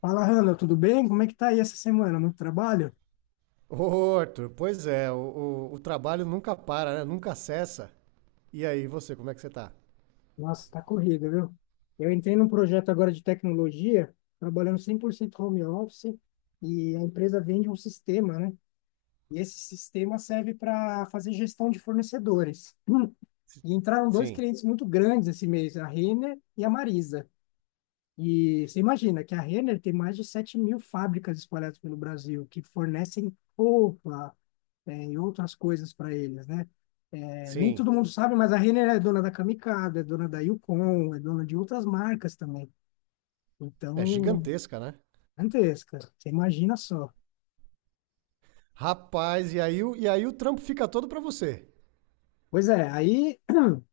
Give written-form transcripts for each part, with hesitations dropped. Fala, Hanna, tudo bem? Como é que tá aí essa semana? Muito trabalho? Ô, Arthur, pois é, o trabalho nunca para, né? Nunca cessa. E aí, você, como é que você tá? Nossa, tá corrido, viu? Eu entrei num projeto agora de tecnologia, trabalhando 100% home office, e a empresa vende um sistema, né? E esse sistema serve para fazer gestão de fornecedores. Hum. E entraram dois Sim, clientes muito grandes esse mês, a Renner e a Marisa. E você imagina que a Renner tem mais de 7 mil fábricas espalhadas pelo Brasil, que fornecem roupa, é, e outras coisas para eles, né? É, nem sim. todo mundo sabe, mas a Renner é dona da Kamikaze, é dona da Yukon, é dona de outras marcas também. É Então, gigantesca, né? gigantesca. Você imagina só. Rapaz, e aí, o trampo fica todo pra você. Pois é, aí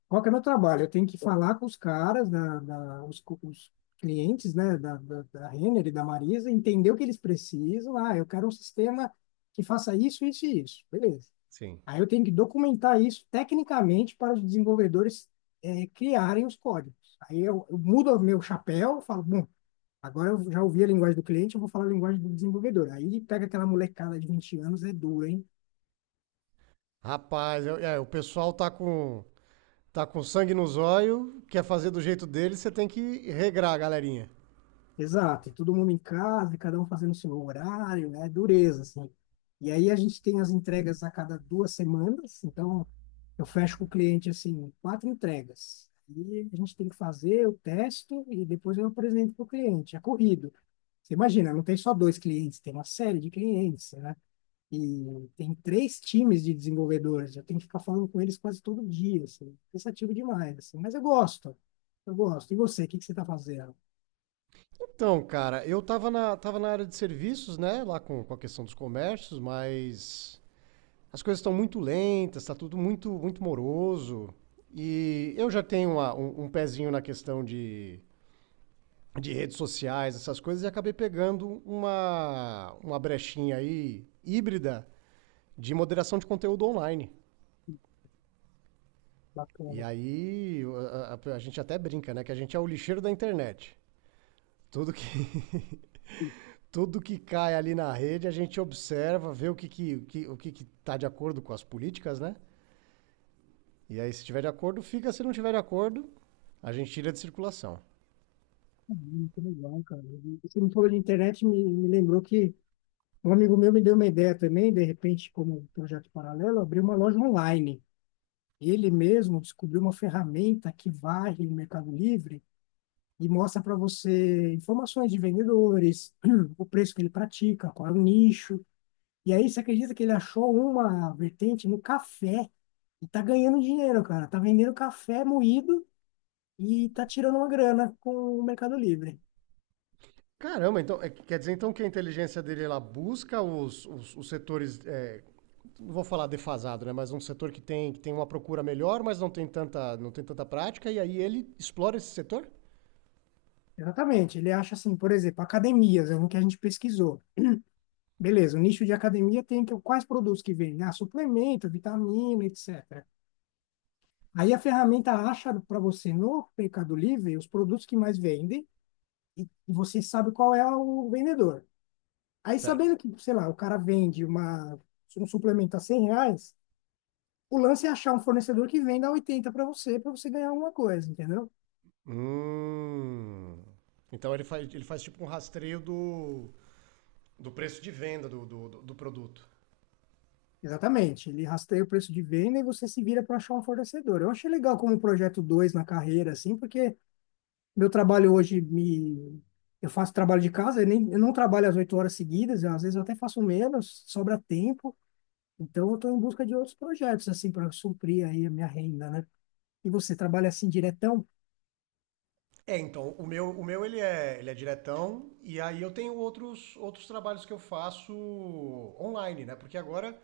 qual que é o meu trabalho? Eu tenho que falar com os caras, os clientes, né, da Renner e da Marisa, entender o que eles precisam. Ah, eu quero um sistema que faça isso, isso e isso. Beleza. Sim. Aí eu tenho que documentar isso tecnicamente para os desenvolvedores criarem os códigos. Aí eu mudo o meu chapéu, falo, bom, agora eu já ouvi a linguagem do cliente, eu vou falar a linguagem do desenvolvedor. Aí pega aquela molecada de 20 anos, é duro, hein? Rapaz, o pessoal tá com sangue nos olhos, quer fazer do jeito dele, você tem que regrar a galerinha. Exato, e todo mundo em casa, e cada um fazendo o seu horário, né? Dureza, assim. E aí a gente tem as entregas a cada 2 semanas, então eu fecho com o cliente, assim, quatro entregas. E a gente tem que fazer, eu testo e depois eu apresento para o cliente. É corrido. Você imagina, não tem só dois clientes, tem uma série de clientes, né? E tem três times de desenvolvedores, eu tenho que ficar falando com eles quase todo dia, assim, cansativo demais, assim, mas eu gosto, eu gosto. E você, o que que você está fazendo? Então, cara, eu tava tava na área de serviços, né? Lá com a questão dos comércios, mas as coisas estão muito lentas, está tudo muito, muito moroso. E eu já tenho um pezinho na questão de redes sociais, essas coisas, e acabei pegando uma brechinha aí híbrida de moderação de conteúdo online. E Bacana. aí a gente até brinca, né? Que a gente é o lixeiro da internet. Tudo que, tudo que cai ali na rede, a gente observa, vê o que que tá de acordo com as políticas, né? E aí, se tiver de acordo, fica. Se não tiver de acordo, a gente tira de circulação. Muito legal, cara. E você me falou de internet, me lembrou que um amigo meu me deu uma ideia também, de repente, como um projeto paralelo, abriu uma loja online. Ele mesmo descobriu uma ferramenta que varre o Mercado Livre e mostra para você informações de vendedores, o preço que ele pratica, qual é o nicho. E aí você acredita que ele achou uma vertente no café e tá ganhando dinheiro, cara. Tá vendendo café moído e tá tirando uma grana com o Mercado Livre. Caramba, então é, quer dizer então que a inteligência dele ela busca os setores, é, não vou falar defasado, né? Mas um setor que tem uma procura melhor, mas não tem tanta, não tem tanta prática, e aí ele explora esse setor? Exatamente. Ele acha assim, por exemplo, academias, é um que a gente pesquisou. Beleza, o nicho de academia tem que, quais produtos que vendem? Ah, suplemento, vitamina, etc. Aí a ferramenta acha para você no Mercado Livre os produtos que mais vendem e e você sabe qual é o vendedor. Aí, Certo. sabendo que, sei lá, o cara vende uma, um suplemento a 100 reais, o lance é achar um fornecedor que venda a 80 para você ganhar alguma coisa, entendeu? Hum. Então ele faz tipo um rastreio do preço de venda do produto. Exatamente. Ele rasteia o preço de venda e você se vira para achar um fornecedor. Eu achei legal como projeto 2 na carreira, assim, porque meu trabalho hoje me. Eu faço trabalho de casa, eu, nem, eu não trabalho às 8 horas seguidas, às vezes eu até faço menos, sobra tempo. Então, eu estou em busca de outros projetos, assim, para suprir aí a minha renda, né? E você trabalha assim diretão? É, então, o meu ele é diretão, e aí eu tenho outros, outros trabalhos que eu faço online, né? Porque agora,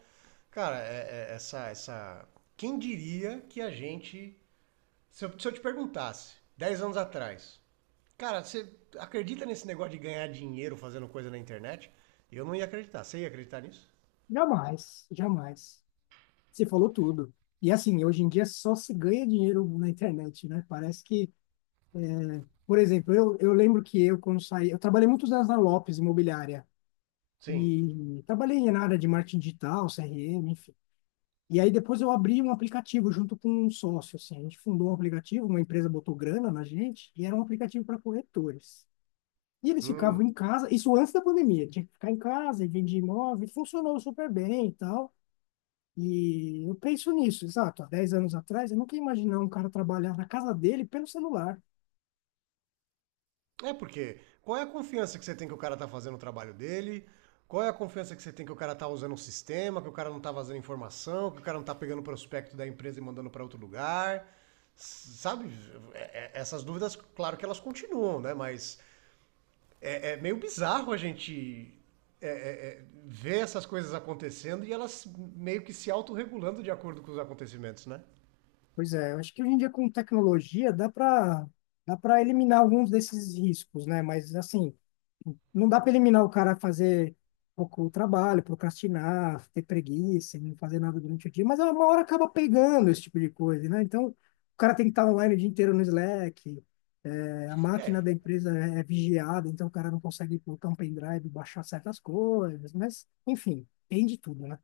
cara, essa. Quem diria que a gente. Se eu te perguntasse, 10 anos atrás, cara, você acredita nesse negócio de ganhar dinheiro fazendo coisa na internet? Eu não ia acreditar. Você ia acreditar nisso? Jamais, jamais. Você falou tudo. E assim, hoje em dia só se ganha dinheiro na internet, né? Parece que, por exemplo, eu lembro que eu, quando saí, eu trabalhei muitos anos na Lopes Imobiliária Sim. e trabalhei na área de marketing digital, CRM, enfim. E aí depois eu abri um aplicativo junto com um sócio, assim. A gente fundou um aplicativo, uma empresa botou grana na gente e era um aplicativo para corretores. E eles ficavam Hum. em casa, isso antes da pandemia, tinha que ficar em casa e vender imóvel, e funcionou super bem e tal. E eu penso nisso, exato. Há 10 anos atrás, eu nunca ia imaginar um cara trabalhar na casa dele pelo celular. É porque qual é a confiança que você tem que o cara tá fazendo o trabalho dele? Qual é a confiança que você tem que o cara tá usando um sistema, que o cara não tá vazando informação, que o cara não tá pegando o prospecto da empresa e mandando para outro lugar? Sabe, essas dúvidas, claro que elas continuam, né? Mas é, é meio bizarro a gente ver essas coisas acontecendo e elas meio que se autorregulando de acordo com os acontecimentos, né? Pois é, eu acho que hoje em dia com tecnologia dá para eliminar alguns desses riscos, né? Mas assim, não dá para eliminar o cara a fazer pouco trabalho, procrastinar, ter preguiça, e não fazer nada durante o dia, mas é uma hora acaba pegando esse tipo de coisa, né? Então, o cara tem que estar online o dia inteiro no Slack, é, a máquina É, da empresa é vigiada, então o cara não consegue botar um pendrive e baixar certas coisas, mas, enfim, tem de tudo, né?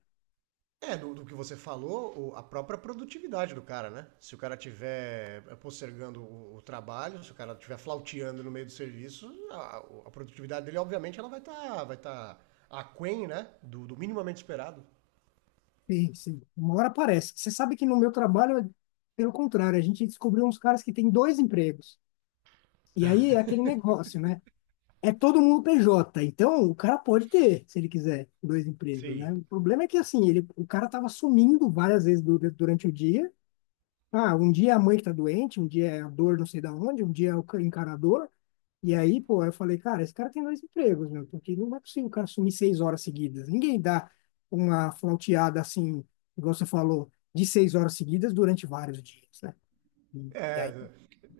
é, do que você falou, a própria produtividade do cara, né? Se o cara tiver postergando o trabalho, se o cara tiver flauteando no meio do serviço, a produtividade dele, obviamente, ela vai tá aquém, né? Do minimamente esperado. Sim, sim. Uma hora aparece. Você sabe que no meu trabalho, é pelo contrário, a gente descobriu uns caras que têm dois empregos. E aí é aquele negócio, né? É todo mundo PJ, então o cara pode ter, se ele quiser, dois empregos, Sim. né? O problema é que, assim, ele, o cara tava sumindo várias vezes durante o dia. Ah, um dia é a mãe que tá doente, um dia é a dor não sei da onde, um dia é o encanador. E aí, pô, eu falei, cara, esse cara tem dois empregos, meu, porque não é possível o cara sumir 6 horas seguidas. Ninguém dá uma flauteada assim, igual você falou, de 6 horas seguidas durante vários dias, né? E É, aí,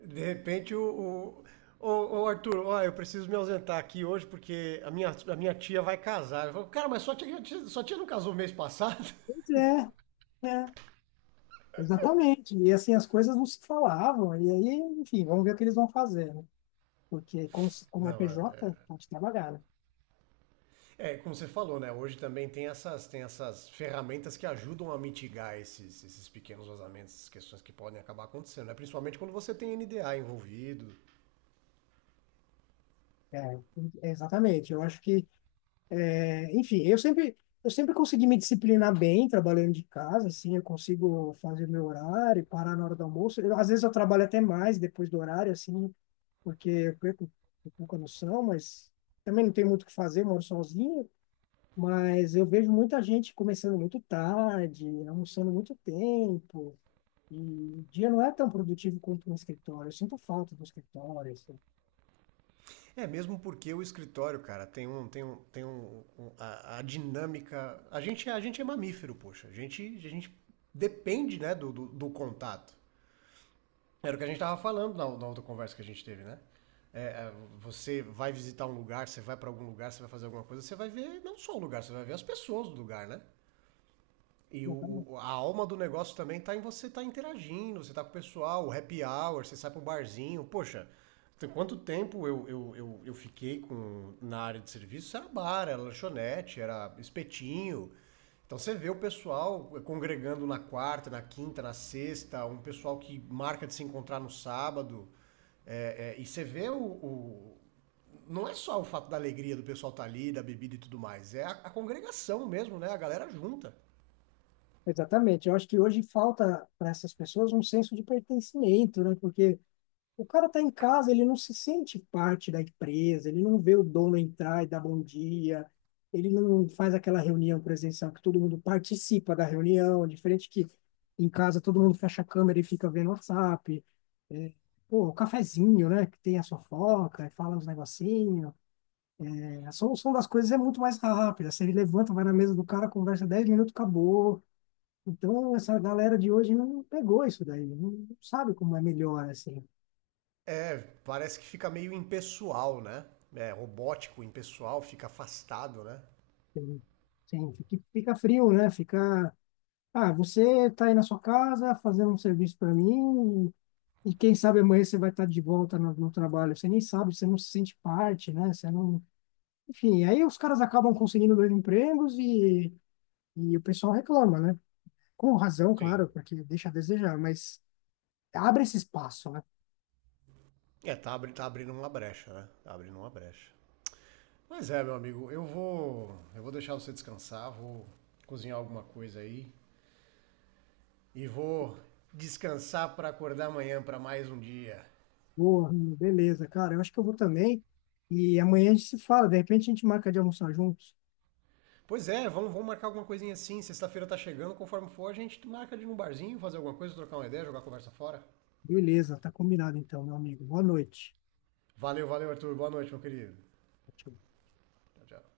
de repente o Arthur, ó, eu preciso me ausentar aqui hoje porque a minha tia vai casar. Eu falo, cara, mas sua tia não casou mês passado? pois é, é. Exatamente. E assim, as coisas não se falavam. E aí, enfim, vamos ver o que eles vão fazer, né? Porque como, como é Não, PJ, é, pode trabalhar, né? é, como você falou, né? Hoje também tem essas ferramentas que ajudam a mitigar esses, esses pequenos vazamentos, essas questões que podem acabar acontecendo, né? Principalmente quando você tem NDA envolvido. É, é, exatamente. Eu acho que, é, enfim, eu sempre consegui me disciplinar bem trabalhando de casa, assim, eu consigo fazer meu horário, parar na hora do almoço. Eu, às vezes eu trabalho até mais depois do horário, assim, porque eu perco um pouco a noção, mas também não tenho muito o que fazer, moro sozinho. Mas eu vejo muita gente começando muito tarde, almoçando muito tempo. E o dia não é tão produtivo quanto no escritório. Eu sinto falta do escritório, assim. É, mesmo porque o escritório, cara, tem um. Tem um, tem um, a dinâmica. A gente, a gente é mamífero, poxa. A gente depende, né, do contato. Era o que a gente tava falando na outra conversa que a gente teve, né? É, é, você vai visitar um lugar, você vai para algum lugar, você vai fazer alguma coisa, você vai ver não só o lugar, você vai ver as pessoas do lugar, né? E Exatamente. A alma do negócio também tá em você tá interagindo, você tá com o pessoal, o happy hour, você sai pro barzinho. Poxa, tem quanto tempo eu fiquei com, na área de serviço? Era bar, era lanchonete, era espetinho. Então você vê o pessoal congregando na quarta, na quinta, na sexta, um pessoal que marca de se encontrar no sábado. É, é, e você vê Não é só o fato da alegria do pessoal estar ali, da bebida e tudo mais, é a congregação mesmo, né? A galera junta. Exatamente. Eu acho que hoje falta para essas pessoas um senso de pertencimento, né? Porque o cara está em casa, ele não se sente parte da empresa, ele não vê o dono entrar e dar bom dia, ele não faz aquela reunião presencial que todo mundo participa da reunião, diferente que em casa todo mundo fecha a câmera e fica vendo WhatsApp. É, pô, o cafezinho, né? Que tem a fofoca, e fala uns negocinhos. A solução das coisas é muito mais rápida. Você levanta, vai na mesa do cara, conversa 10 minutos, acabou. Então, essa galera de hoje não pegou isso daí, não sabe como é melhor, assim. É, parece que fica meio impessoal, né? É robótico, impessoal, fica afastado, né? Sim, fica, fica frio, né? Fica. Ah, você tá aí na sua casa fazendo um serviço para mim, e quem sabe amanhã você vai estar de volta no trabalho. Você nem sabe, você não se sente parte, né? Você não. Enfim, aí os caras acabam conseguindo dois empregos e o pessoal reclama, né? Com razão, Sim. claro, porque deixa a desejar, mas abre esse espaço, né? É, tá, tá abrindo uma brecha, né? Tá abrindo uma brecha. Mas é, meu amigo, eu vou deixar você descansar, vou cozinhar alguma coisa aí e vou descansar pra acordar amanhã pra mais um dia. Boa, Rami, beleza, cara. Eu acho que eu vou também. E amanhã a gente se fala. De repente a gente marca de almoçar juntos. Pois é, vamos, vamos marcar alguma coisinha assim. Sexta-feira tá chegando, conforme for, a gente marca de ir num barzinho, fazer alguma coisa, trocar uma ideia, jogar a conversa fora. Beleza, tá combinado então, meu amigo. Boa noite. Valeu, valeu, Arthur. Boa noite, meu querido. Tchau. Tchau, tchau.